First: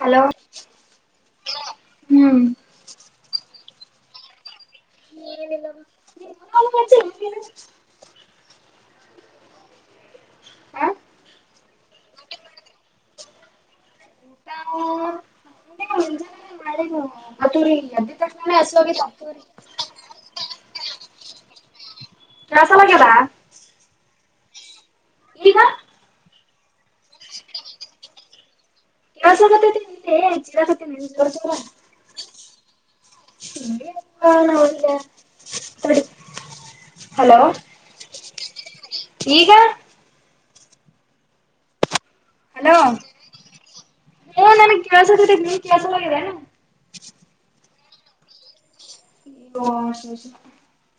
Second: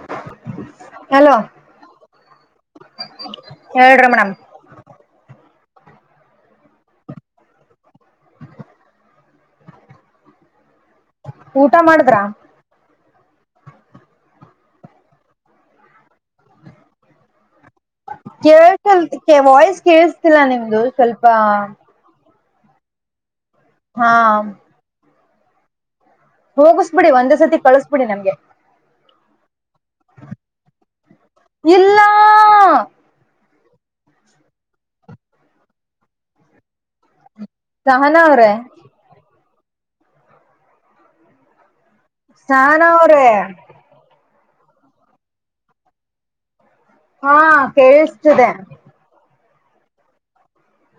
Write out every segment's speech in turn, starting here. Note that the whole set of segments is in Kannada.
ಹಲೋ ಹಲೋ ಹ್ಮ್. [inaudible] [inaudible] [unintelligible] ಊಟ ಮಾಡ ಊಟಾ ಮುಂಜಾನೆ ಮಾಡ ಕೇಳ್ತಿಲ್ಲ ವಾಯ್ಸ್ ಕೇಳಿಸತಿಲ್ಲ ನಿಮ್ದು ಸ್ವಲ್ಪ. ಕೆಲಸ ಹಾ ಈಗ ಹೋಗಸ್ಬಿಡಿ ಒಂದೇ ಸತಿ ಕಳಸ್ಬಿಡಿ ನಮ್ಗೆ. ಕೆಲಸತ್ತೈತಿ ಚೀರಕತ್ತನ ನಿ ಜೋರಾ ಇಲ್ಲ ಹಲೋ ಸಹಾನ ಅವ್ರೇ. ಈಗ ಸಹನಾ ಅವರೇ ಹೇ ನನಗೆ ಕೆಲಸಕ್ಕೆ ಹತ್ತ ನೀನು ಕೇಳ್ಸಲಾಗದೆನು ಹಾ ಕೇಳಿಸತ್ತದೆ. [unintelligible]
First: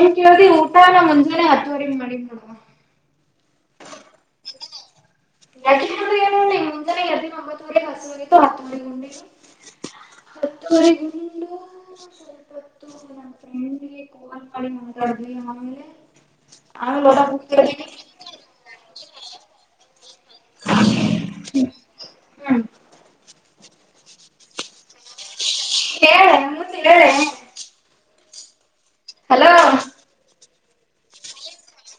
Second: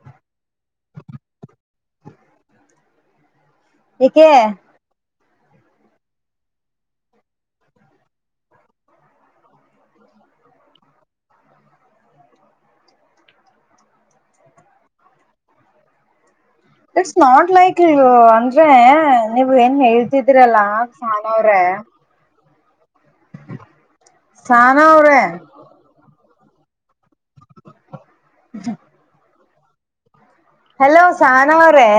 ಏನ್ ಕೇಳ್ದಿ ಊಟ ನ ಮುಂಜಾನೆ ಹತ್ತುವರಿ ಮಾಡಿ ನೋಡುವ. ಏಕೆ. [unintelligible] ಅತ್ತುವರೆಗುಂಡು. [inaudible] ಇಟ್ಸ್ ನಾಟ್ ಲೈಕ್ ಅಂದ್ರೆ ನೀವು ಏನ್ ದ್ರಲ್ಲಾ ಸಹನ ಅವರೇ ಹ್ಮ್. ಸಹನ ಅವರೇ ಹೇಳೇ ಮುಂದೆ ಹೇಳೇ ಹ್ಮ ಹಲೋ ಹಲೋ ಸಹನ ಅವರೇ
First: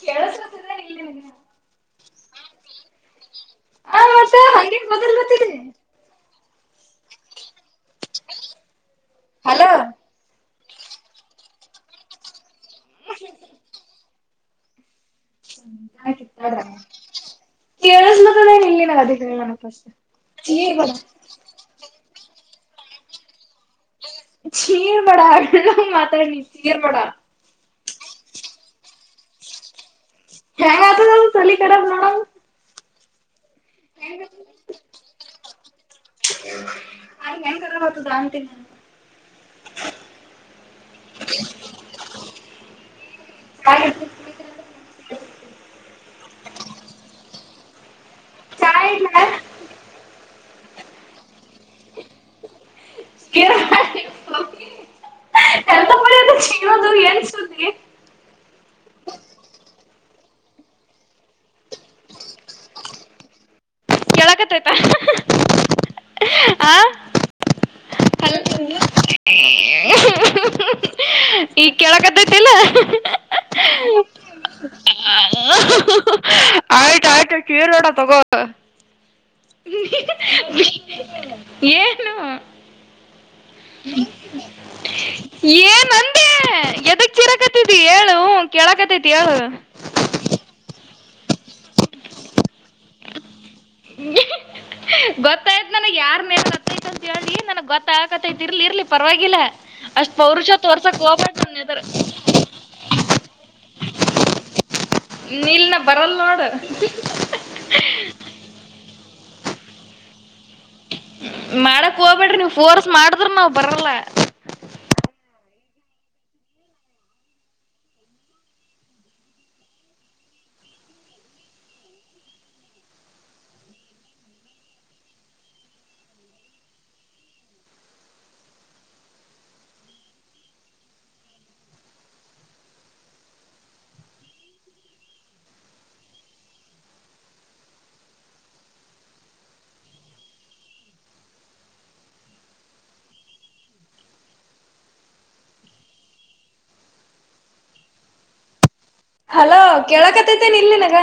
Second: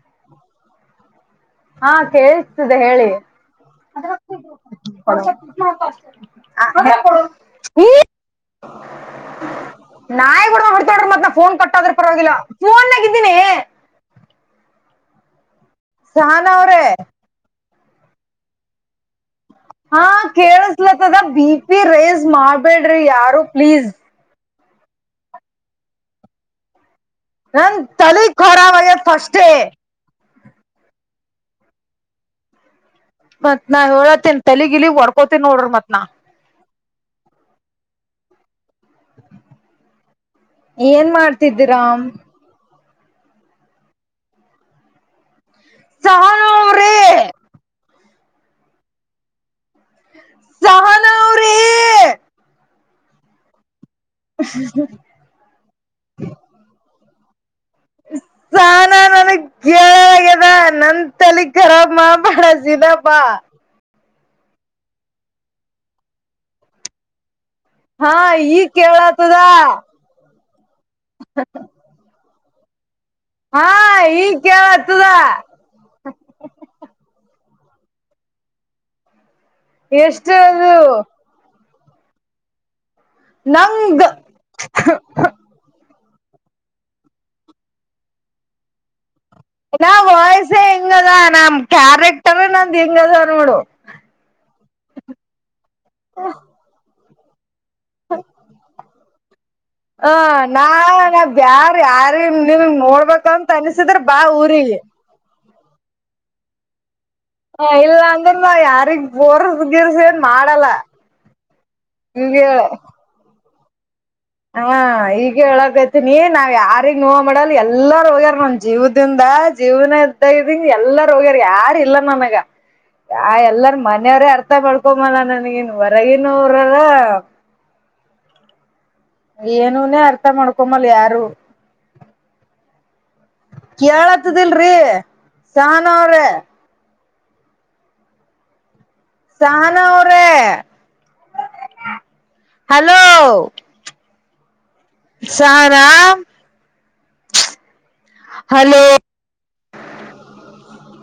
ಕೇಳಿಸುತ್ತದೆಏನಿಲ್ ನಿನಗೆ ಹಾ ಕೇಳಿಸುತ್ತದೆ ಹೇಳಿ ಆ ಹ ಮತ್ತ ಹಂಗೆ ಮೊದಲ್ ಗೊತ್ತಿದೆ [inaudible] ಹಲೋ ನಾಯಿಗೆ ಹೊಡೆದಂಗ್ ಹೊಡಿತೀನಿ ನೋಡ್ರಿ ಮತ್ತೆ ಫೋನ್ ಕಟ್ ಆದ್ರೂ ಪರವಾಗಿಲ್ಲ ನಾಗಿದ್ದೀನಿ ಸಹನ ಅವ್ರೆ ಕೇಳಿಸ್ದದ್ದ ಇಲನಿನಗೆ ಅದೇಳು ಹಾ ಕೇಳಸ್ಲತ್ತದ ಬಿ ಪಿ ರೇಸ್ ಮಾಡ್ಬೇಡ್ರಿ ಯಾರು ಪ್ಲೀಸ್ ಚೀರ್ ಬಡ ಮೆಲ್ಲಗೆ ಮಾತಾಡ್ನಿ ಚೀರ್ ಬಡ ನನ್ನ ತಲೆ ಕರಾಬ್ಆಗೈತ್ ಫಸ್ಟೇ ಹಗೆ ತಲೆ ಕೆಡೋದು ಮತ್ ನಾ ಹೇಳತೇನ್ ತಲಗ್ಗಿಲಿಗ್ ಹುಡುಕೋತೀನಿ ನೋಡ್ರಿ ಮತ್ ನ ಹಾಗ ಹೆಂತರ ಬತದ ಅಂತೀನಿ ನ ಏನ್ ಮಾಡ್ತಿದ್ದಿರಾಮ ಹ ಸಹನ ಅವ್ರಿ ಚಯ ನ ಸಹನ ಅವ್ರಿ ಕ ಹ ಚನ್ನೋದು ಎನ್ ಸುದುದಿಗೆ ಸಹನ [inaudible] ನನಗ್ ಕೇಳ ಆಗ್ಯದ ನನ್ ತಲ್ಲಿ ಕರಾಬ್ ಮಾ ಮಾಡಾಸಿದಪ್ಪಾ ಕೇಳಕತ್ತೈತ ಆ ಹಾ ಈಗ್ ಕೇಳತದ ಈಗ ಕೇಳಕತ್ತೈತಿಲ್ಲ ಹಾ ಈಗ್ ಕೇಳತದ ಡ ತೊಗೋ ಎಷ್ಟ ಅದು ಏನು ನಂಗ ಏಮಂದ ವಿ ಹೇಳು ಕೇಳಕತ ನ ವಾಯ್ಸ ಹೆಗ ಅದ ನಮ್ ಕ್ಯಾರೆಕ್ಟರ್ ನಂದ್ ಹೆಗ ಅದ ನೋಡು ಗೊತ್ತಾಯ್ತ್ ನನಗ್ ಯಾರ್ ಮೇತ್ತ ಗತ್ತ ಆಕತೈತಿ ಇರ್ಲಿ ಇರ್ಲಿ ಪರವಾಗಿಲ್ಲ ಅಷ್ಟ್ ಹ ಪೌರುಷ ನಾ ತೋರ್ಸಕ್ ನಾ ಹೋಗ್ಬೇಡ ನನ್ ಬ್ಯಾರ್ ಎದರ್ ಯಾರ ನಿಮಗ್ ನೋಡ್ಬೇಕಂತ ಅನ್ಸಿದ್ರ ಬಾ ಊರಿಗೆ ನೀಲ್ನ ಬರಲ್ ನೋಡ ಹ ಇಲ್ಲ ಅಂದ್ರೆ ನ ಯಾರಿಗ್ ಬೋರ್ ಗಿರ್ಸನ್ ಮಾಡಕ್ ಹೋಗ್ಬೇಡ್ರಿ ಈಗ ನೀವವು ಫೋರ್ಸ್ ಮಾಡಿದ್ರ ನಾವ್ ಬರಲ್ಲ ಹಾ ಈಗ ಹೇಳಕೈತನಿ ನಾವ್ ಯಾರಿಗ್ ನೋವ ಮಾಡಲ್ಲ ಎಲ್ಲಾರ ಹೋಗ್ಯಾರ ನನ್ ಜೀವದಿಂದ ಜೀವನ ಇದದ್ದ ಇದ್ದಂಗ ಎಲ್ಲಾರ ಹೋಗ್ಯಾರ ಯಾರ ಇಲ್ಲ ನನ್ಗ ಆ ಎಲ್ಲಾರ ಮನೆಯವ್ರೇ ಅರ್ಥ ಮಾಡ್ಕೊಂಬಲ್ಲ ನನ್ಗಿನ್ ಹೊರಗಿನೂರರ ಏನನೇ ಅರ್ಥ ಮಾಡ್ಕೊಮ್ಮಲ್ಲ ಯಾರು ಕೇಳತದಲ್ರಿೀ ಸಾನೋಾರ ಸಹನ ಅವರ ಹಲೋ ಸಾರಾಮ ಹಲೋ ಹಲೋ ಕೇಳಕತತೇನೆ ಇಲ್ಲಿನಗ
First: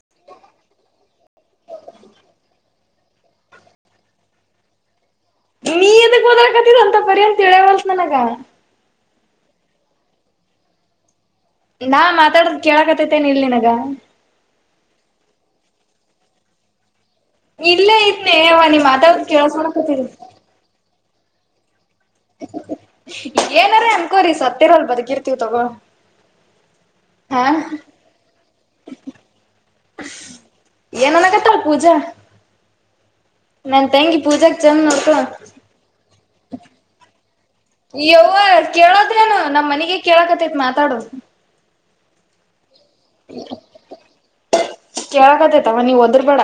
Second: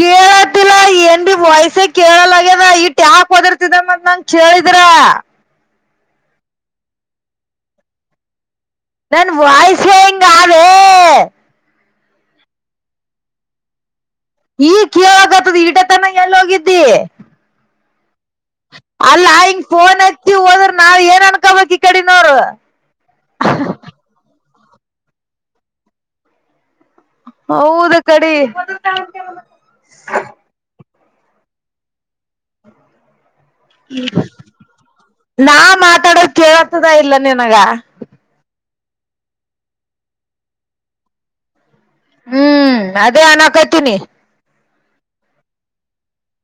ಕೇಳತಿಲ್ಲ ಏನ್ ಬಿ ವಯಸ್ಸೆ ಕೇಳಲಗ್ಯದ ಈ ಟ್ಯಾಕ್ ಹೊದಿರ್ತಿದಂದ ನಂಗ ಕೇಳಿದ್ರ ನೀ ಇದದ ಹೋದಕತ್ತೀರ ಅಂತ ಬರಿ್ಯ ಅಂತ ಹೇಳವಲ್ಸ ನನಗ ನನ್ ವಾಯ್ಸೇ ಹಿಂಗೆ ನಾ ಮಾತಾಡದು ಕೇಳಕತೈತೆೇನ ಇಲ್ ನಿನಗ ಈ ಕೇಳಾಗತ್ತದ ಈಡತನ ಎಲ್ಲ ಹೋಗಿದ್ದಿ ಇಲ್ಲ ಅಲ್ಲಾ ಹಿಂಗ ಫೋನ್ ಹತ್ತಿ ಹೋದ್ರ ನಾವ್ ಏನ್ ಅನ್ಕೊಬ ಏನಾರ ಅನ್ಕೋರಿಿ ಸತ್ತೇರಲ್ ಬದಕಿರ್ತೀವ್ ತಗೋ ಹಾ ಹೌದ ಕಡೆ ಏನನಗತ್ತ ಪೂಜಾ ನನ್ ತಂಗಿ ಪೂಜಾಗ್ ಚಂದ್ ನೋಡ್ಕೊ. ನಾ ಮಾತಾಡೋದ ಕೇಳತದ ಇಲ್ಲ ನನ್ಗ ಯವ ಕೇಳೋದ್ರೇನು ನಮ್ ಮನಗ ಕೇಳಕತ್ತೈತ್ ಮಾತಾಡೋದು ಹ್ಮ್ ಅದೇ ನಾನಕೈತೀನಿ ಕೇಳಕ್ದೇತವ ನೀವ್ ಹದ್ರ ಬೇಡ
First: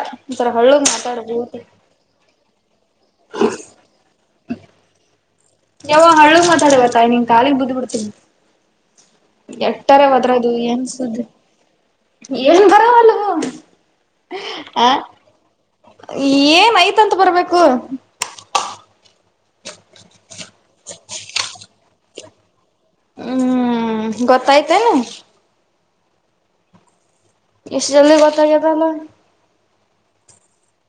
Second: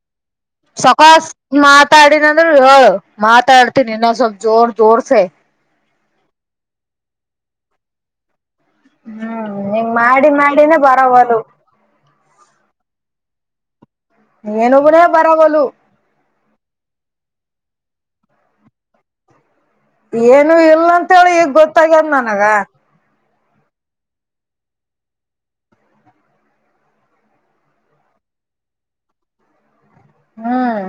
ಸಕಷ್ಟ ಮಾತಾಡಿನಂದ್ರು ಹೇಳಏು ಮಾತಾಡ್ತನಿ ಇನ್ನೊ ಸ್ವಲ್ಪ ಜೋರ ಜೋರಸ ಯಾವೋ ಹಳ್ಳು ಮಾತಾಡವತಾಯ್ ನಿನ್್ ಕಾಲಿಗ್ ಬುದ್ ಬಿಡ್ತೀನಿ ಹ್ಮ್ ಹಿಂಗ್ ಎಟ್ಟಾರೆ ಮಾಡಿ ಹದ್ರದು ಮಾಡಿನೇ ಎನ್ಸುದ ಬರವಲು ಏನ್ ಬರವಲ್ಲ ಏನೊಬ್ಬನ ಬರಬಲು ಏನ್ ಐತಂತ ಬರ್ಬೇಕು ಏನು ಇಲ್ಲ ಅಂತೇಳಿ ಈಗ ಗೊತ್ತಾಗ್ಯದ ನನಗ ಹ್ಮ್ ಗೊತ್ತಾಯ್ತೇನೆ ಇಷ್ಟು ಜಲ್ದಿ ಗೊತಾಗತಲ್ಲ ಹ್ಮ್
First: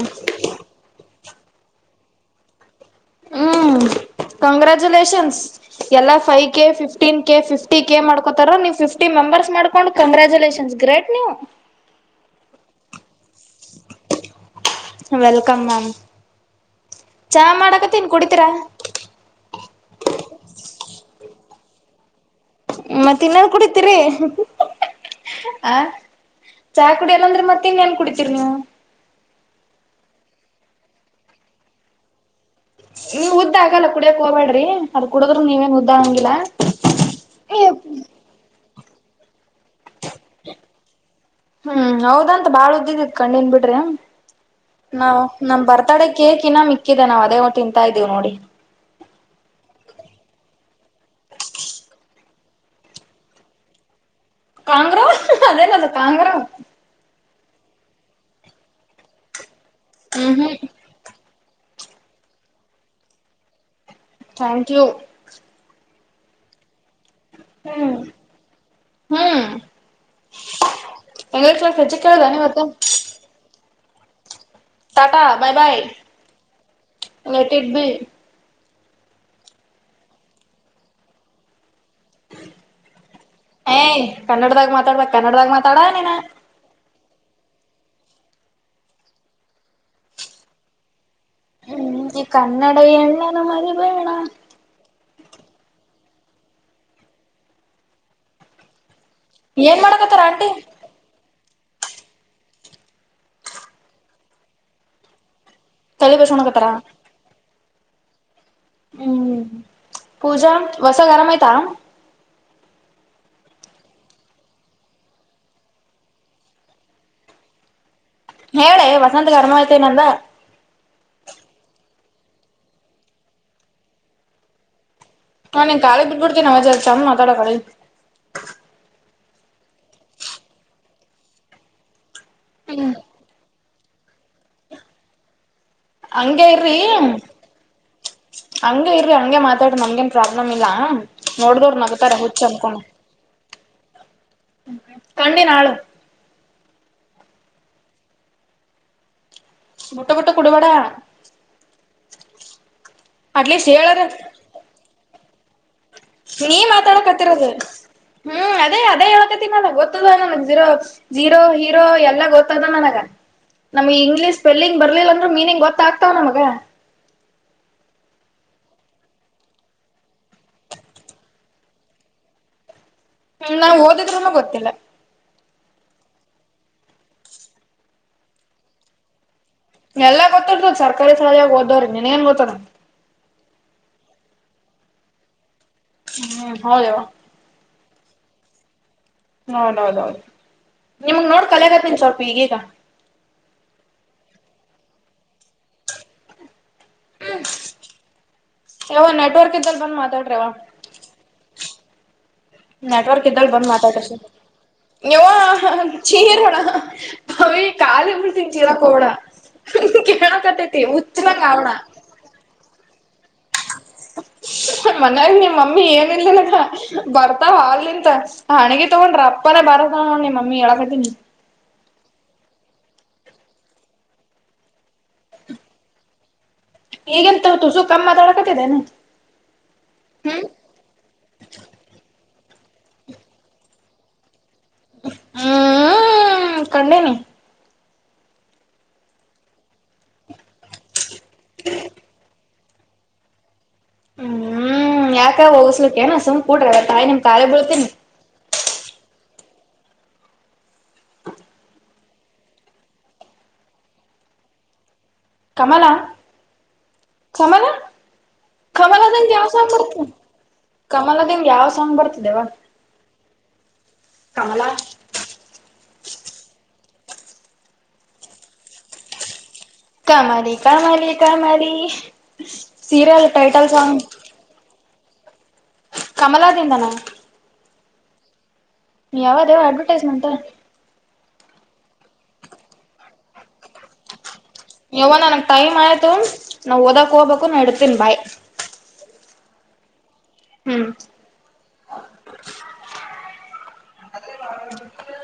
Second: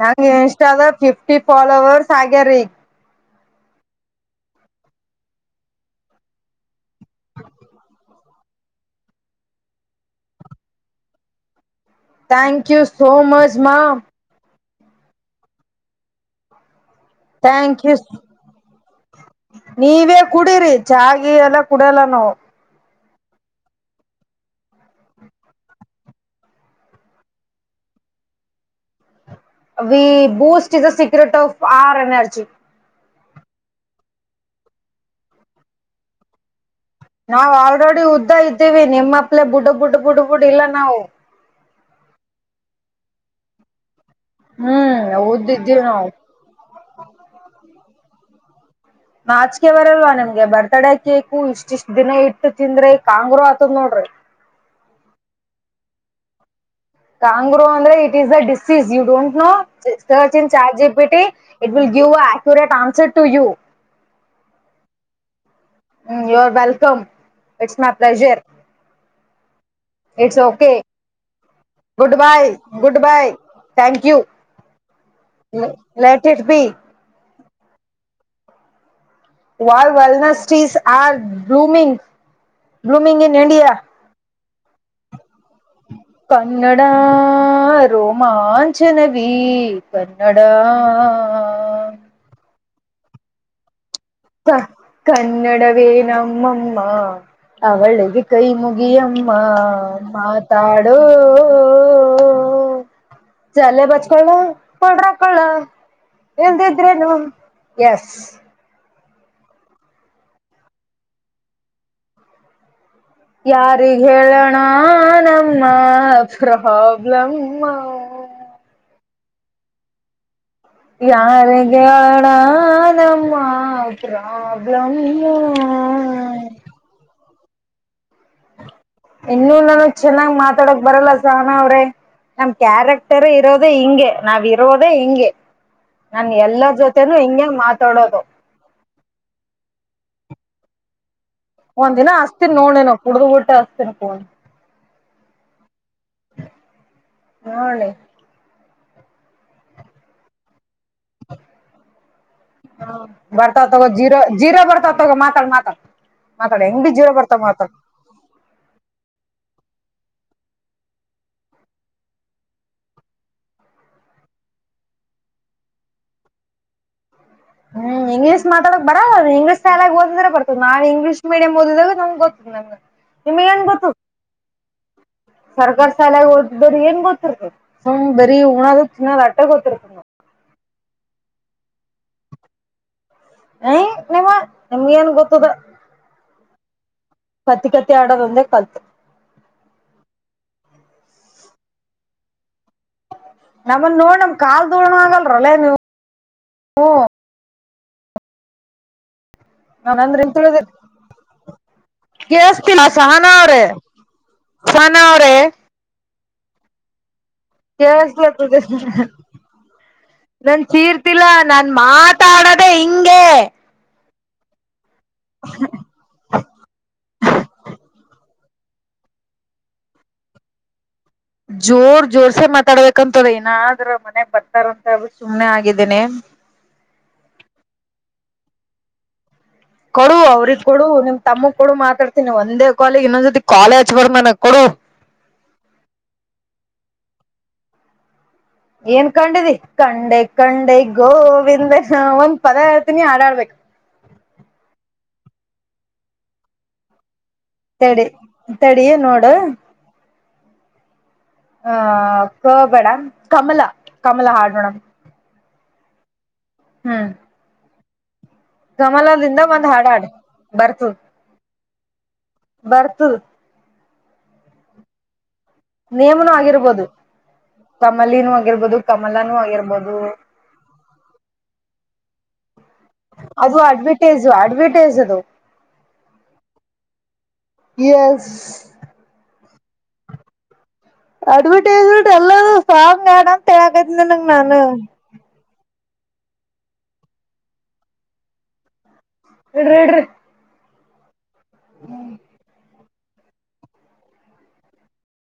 ನಂಗಗೆ ಇನ್ಸ್ಟಾದ ಫಿಫ್ಟಿ ಫಾಲೋವರ್ಸ್ ಆಗ್ಯಾರೀಗ ಹ್ಮ್ ಕಂಗ್ರಾಚುಲೇಷನ್ಸ್ ಎಲ್ಲಾ five K fifteen K fifty K ಮಾಡ್ಕೋತಾರ ನೀವು್ಫ್ಟಿ ಮ ನಂಬರ್ಸ್ ಮಾಡ್ಕೊಂಡು ಕಂಗ್ರಾಚುಲೇಷನ್ ಗ್ರೇಟ್ ನೀವು ಥ್ಯಾಂಕ್ ಯು ಸೋ ಮಚ್ ಮಾ ವೆಲ್ಕಮ ಮ್ಯಾಮ್ ಚಾ ಥ್ಯಾಂಕ್ ಯು ಮಾಡಕತ್ತನ್ ಕುಡಿತೀರಾ ನೀವೇ ಕುಡೀರಿ ಚಾ ಹಾಗ ಎಲ್ಲ ಕುಡಲ್ಲ ನೋವು ಮತ್ತ ಇನ್ನಾದ್ ಕುಡತಿರಿ ಹ ಚಹ ಕುಡಿಯಲ್ಲಂದ್ರೆ ಮತ್ತೆ ಇನ್ ಏನ್ ಕುಡಿತೀರಿ ನೀವು ವಿ Boost is the secret of our energy ನೀ್ ಉದ್ದ ಆಗಲ್ಲ ಕುಡಿಯಕ್ ಹೋಗಬೇಡ್ರಿ ಅದ ಕುಡುದ್ರೂ ನೀವೇನ್ ಉದ್ದ ಹಂಗಿಲ್ಲಾ ನಾವ್ ಆಲ್ರೆಡಿ ಉದ್ದ ಇದ್ದೀವಿ ನಿಮ್ಮಪ್ಲೆೇ ಬುಡ್ ಬುಡ್ ಬುಡ್ ಬುಡ್ ಇಲ್ಲ ನಾವು ಹ್ಮ್ ಹೌದಂತ ಬಾಳ ಉದ್ದಿದಿತ್ ಕಣ್ಣನ್ ಬಿಡ್ರಿ ಹ್ಮ್ ನಾವವು ನಮ ಉದ್ದಿದ್ದೀವಿ ಬರ್ತಡ ನಾವು. ಕೇಕ್ ಇನ್ನ ಮಿಕ್ಕಿದೆ ನಾವವು ಅದೇ ತಿಂತಾ ಇದ್ದೀವಿ ನೋಡಿ ನಾಚಕೆ ಬರಲ್ವಾ ನಮ್ಗೆ ಬರ್ತಡೇ ಕೇಕು ಇಷ್ಟ ಇಷ್ಟ ದಿನ ಇಟ್ಟು ತಿಂದ್ರಿ ಕಾಂಗ್ರರು ಆತದ್ ನೋಡ್ರಿ ಕಾಂಗ್ರ ಅದೇನಲ್ಲ ಕಾಂಗ್ರಾ ಕಾಂಗ್ರೋ ಅಂದ್ರೆ it is the disease you don't know ಸ ಹ್ಮ್ ಚನ್ ಹ್ಮ್ chat G P T it will give a accurate answer to you thank you hmm you are welcome it's my pleasure hmm it's K English class ಹೆಚ್ಚ ಗುಡ್ ಕೇಳ್ದ ಬೈ ನೀವತ್ತು good bye thank you Tata bye bye let it be let it be ವಲ್ ವೆಲ್ನಸ್ಟೀಸ್ are blooming blooming in India. ಏಯ ಕನ್ನಡದಾಗ ಮಾತಾಡ್ಬ ಕನ್ನಡ್ದಾಗ ಮಾತಾಡ ನೀನ ರೋಮಾಂಚನವಿ ಕನ್ನಡ ಹ್ಮ್ ಕನ್ನಡ ಹೆಣ್ಣನ್ನು ಮರೀಬೇಡಿ ಹ ಕನ್ನಡವೇ ನಮ್ಮಮ್ಮ ಅವಳಿಗೆ ಕೈ ಮುಗಿಯಮ್ಮ ಏನ್ ಮಾಡಕತ್ತಾರ ಆಂಟಿ ಮಾತಾಡು ತಲೆ ಬಚಕೊಳ್ಳೋ ಪೌಡರ್ ಹಾಕೊಳ್ಳೋ ತಲಿ ಇಲ್ಲದಿ ಬಸ್ಕೊಣಕತ್ತಾರ ದದ್ರೇನು ಎಸ್ ಹ್ಮ್ ಪೂಜಾ ಹೊಸ ಗರಾಮಯತ ಯಾರಿಗ್ ಹೇಳೋಣ ನಮ್ಮ ಪ್ರಾಬ್ಲಮ್ಮ ನನ್ನಂದ ಗರ್ಮ ಆಐತೆ ನಂದ ಯಾರಗಿ ಹೇಳನ ನಮ್ಮಮ್ಮ ಪ್ರಾಬ್ಲಂ ಹಾ ನಿನ್ ಕಾಲಿ ಗಿ ಬಿಟ್ಬಿಡ್ತೀನ ನಮ್ಮಜಾ ಇತಾಮ ಮಾತಾಡೋ ಕಳ ಇನ್ನುೂ ನಾನು ಚೆನ್ನಾಗ್ ಮಾತಾಡಕ್ ಬರಲ್ಲ ಸಾಹಾನಅವ್ರೆ ನಮ ಕ್ಯಾರೆಕ್ಟರ್ ಇರೋದು ಹಿಂಗೆ ನಾವ್ ಇರೋದೇ ಹಿಂಗೆ ನಾನ್ ಹಂಗಗೆ ಎಲ್ಲರ ಇರ್ರಿ ಜೊತೆನೂ ಹಿಂಗೆ ಮಾತಾಡೋದು ಹಂಗ ಇರ್ರಿ ಹಂಗೆ ಮಾತಾಡ ನಂಂಗಗೆ ಪ್ರಾಬ್ಲಮ್ ಇಲ್ಲಾ ಒಂದ್ ದಿನ ಹಸ್ತಿನನ್ ನೋಡೇನ ಕುಡ್ದ್ ಊಟ್ಟೆ ಹಸ್ತಿನ ಕ ಕಂಡೀನನಾಳು ನೋಡ ನೀ ಮುಟ್ಟ ಮುಟ್ಟ ಕುಡಿಬಡೆೆಯಣ ಬರ್ತಾವ ತಗೋ ಜೀರೋ ಜೀರೋ ಬರ್ತಾವ ತಗೋ ಮಾತಾಡ ಮಾತಾಡ್ ನೀ ಮಾತಾಡ್ ಹೆಂಗ್ ಬಿ ಜೀರೋ ಬರ್ತಾವ ಮಾತಾಡಕತ್ತರೋದು ಮಾತಾಡ್ ಹ್ಮ್ ಅದೇ ಅದೇ ಹೇಳೇಕತಿಿನದ ಗೊತ್ತದ ನನಗ ಜೀರೋ ಜೀರೋ ಹೀರೋ ಎಲ್ಲ ಗೊತ್ತದ ನನಗ ನಮ್ಗೆ ಇಂಗ್ಲೀಷ್ ಸ್ಪೆಲ್ಲಿಂಗ್ ಬರ್ಲಿಲ್ಲ ಅಂದ್ರರು ಮೀನಿಂಗ್ ಗೊತ್ತಾಗ್ತಾವ ನಮಗ ಹ್ಮ್ ಇಂಗ್ಲೀಷ್ತಾಡಕ್ ಬರ ಇಂಗ್ಲಷ್ ಎಾಲಾಗ ಓದಿದ್ರೆ ಬರ್ತದ ನಾವ್ ಇಂಗ್ಲಷ ಮೀಡಿಯಂ ಓದಿದಾಗ ನಮ್ ಗೊತ್ತದ್ ನಮ್ ಹ್ಮ ನಾ್ ಓದಿದ್ರೂ ಗೊತ್ತಿಲ್ಲ ಸರ್ಕ ಶಾಲಾಗ ಓದ್ರ ಏನ್ ಗೊತ್ತತೆ ಸಮ್ ಬರೀ ಉಣದ ಚನ್ನದ್ ಆಟ್ಟ ಗೊತ್ತ ಎಲ್ಲಾ ಗೊತ್ತಿರ್ತದ್ ಸರ್ಕಾರಿ ಶಾಲಳೆಯಾಗ ಓದವ್ರಿ ನಿನ್ ಏನ್ ಗೊತ್ತ ನ ಏಯ ನಿಮ್ಮ ನಿಮ್ಗ ಏನ್ ಗೊತ್ತದ ಹ್ಮ್ ಹೌದ ಕತ್ತಿ ಕತ್ತಿ ಆಡೋದುಂದ ಕಲ್ತ್ ಹೌದೌದೌದು ನಿಮಗ್ ನೋಡ್ ಕಲೆಯಗತನ್ ಸ್ವಲ್ಪ ಈಗೀಗ ನಮ್ಮನ್ ನೋಡ್ ನಮ ಕಾಲ್ ದೋಡಣ ಆಗಲ್ರಲ್ಲೇ ನೀವು ಹ ಯಾವ ನೆಟ್ವರ್ಕ್ ಇದ್ದಲ್ಲಿ ಬಂದು ನಾನಂದ್ರ ಇನ್ ಮಾತಾಡ್ರಿವ ತುಳಿದ ಕೇಳಸ್ತಿಲ್ಲ ನೆಟ್ವರ್ಕ್ ಸಹನಾ ಇದ್ದಲ್ಲಿ ಅವ್ರೇ ಬಂದ್ ಮಾತಾಡ್ಷ್ಟ ಸಹನಾ ನೀವು ಚೀರೋಣ ಕೆಸಲ ತ ನನ್ ಕೇಳಕತೈತಿ ಚೀರ್ತಿಲ್ಲ ಹುಚ್ಚನಂಗ ಆವಣ ನಾನ್ ಮಾತಾಡದೆ ಹಿಂಂಗಗೆ ಮನಾಗ ನಿಮ್ಮ ಮಮ್ಮಿ ಏನಲ್ಿಲ್ಲ ಬರ್ತಾವ ಅಲ್ಲಿಂತ ಹಣೆಗೆ ತಗೊಂಡ್ರಿ ಅಪ್ಪಲ್ಲ ಬರದ ನೋಡ್ ನಿ ಮಮ್ಮಿ ಎಳಕತೀನಿ ಜೋರ್ ಜೋರ್ಸೆ ಮಾತಾಡ್ಬೇಕಂತ್ರ ಇಏನಾದ್ರ ಮನೆಗ್ ಬರ್ತಾರಂತರು ಸುಮ್ನೆ ಆಗಿದ್ದೇನನೆ ಈಗೆಂತ ತು ಸು ಕಮ್ಮ ಮಾತಾಳ ಕತಿದ್ದೇನೆ ಕೊಡು ಅವ್ರಗ್ ಕೊಡು ನಿಮ್ ತಮ್ಮಗ್ ಕೊಡು ಮಾತಾಡ್ತೀನಿ ಒಂದೇ ಕಾಲಗ್ ಇನ್ನೊಂದ್ೊತಿ ಕಾಲೇಜ್ ಬರ್ ಮನಕ್ ಹ್ಮ ಕಂಡನೆ ಏನ್ ಕಂಡಿದಿ ಕಂಡೆ ಕಂಡೆ ಗೋವಿಂದ ನ ಒ ಪದ ಹಳ್ತೀನಿ ಆಡಾಡ್ಬೇಕು ಹ್ಮ್ ಯಾಕ ಹೋಗಸ್ಲಿಕ್ಕೆಏನ ಸುಮ್ ಕೂಟ್ರ ತಾಯಿ ನಿಮ ಖಾಲ ಬೀಳ್ತೇನಿ ತಡ ನೋಡು ಹಹ ಕಬೇಡ ಕಮಲ ಕಮಲ ಹಾಡೋೇಣ ಕಮಲ ಕಮಲ ಕಮಲದಂಗ ಕಮಲದಿಂದ ಯಾವ ಒಂದ್ ಸಾಂಗ್ ಹಾಡಾಡ್ ಬರ್ತದೆ ಬರ್ತದ ಕಮಲದಂಗ ಯಾವ ಸಾಂಗ್ ಬರ್ತಿದೆವ ವರ್ತ ಕಮಲ ನೇಮ್ನು ಆಗಿರ್ಬೋದು ಕಮಲಿನ ಆಗಿರ್ಬೋದು ಕಮಲನುೂ ಆಗಿರ್ಬೋದು ಕಾಮಾಲ ಕಾಮಾಲ ಕಾಮಾರಿ ಅದು ಅಡ್ವಟೈಸ್ ಅಡ್ವಟೈಸ್ ಅದು ಕಮಲಾದಿಂದನ ಎಸ್ ಯಾವ್ದ ಯಾವ ಅಡ್ವರ್ಟೈಸ್ಮೆಂಟ್ ಅಡ್ವೈಸ್ಂಟ್ ಎಲ್ಲ ಸಾಂಗ್ ಆಡಗ ಯಾವನ ನನಗ್ ಟೈಮ್ ಆಯ್ತು ನಾವ್ ಓದಕ್ ಹೋಗ್ಬೇಕು ಇಡ್ತೀನ್ ಬಾಯ್ ಇಡ್ರಿ ಇಡ್ರಿ ಹ್ಮ್ [unintelligible]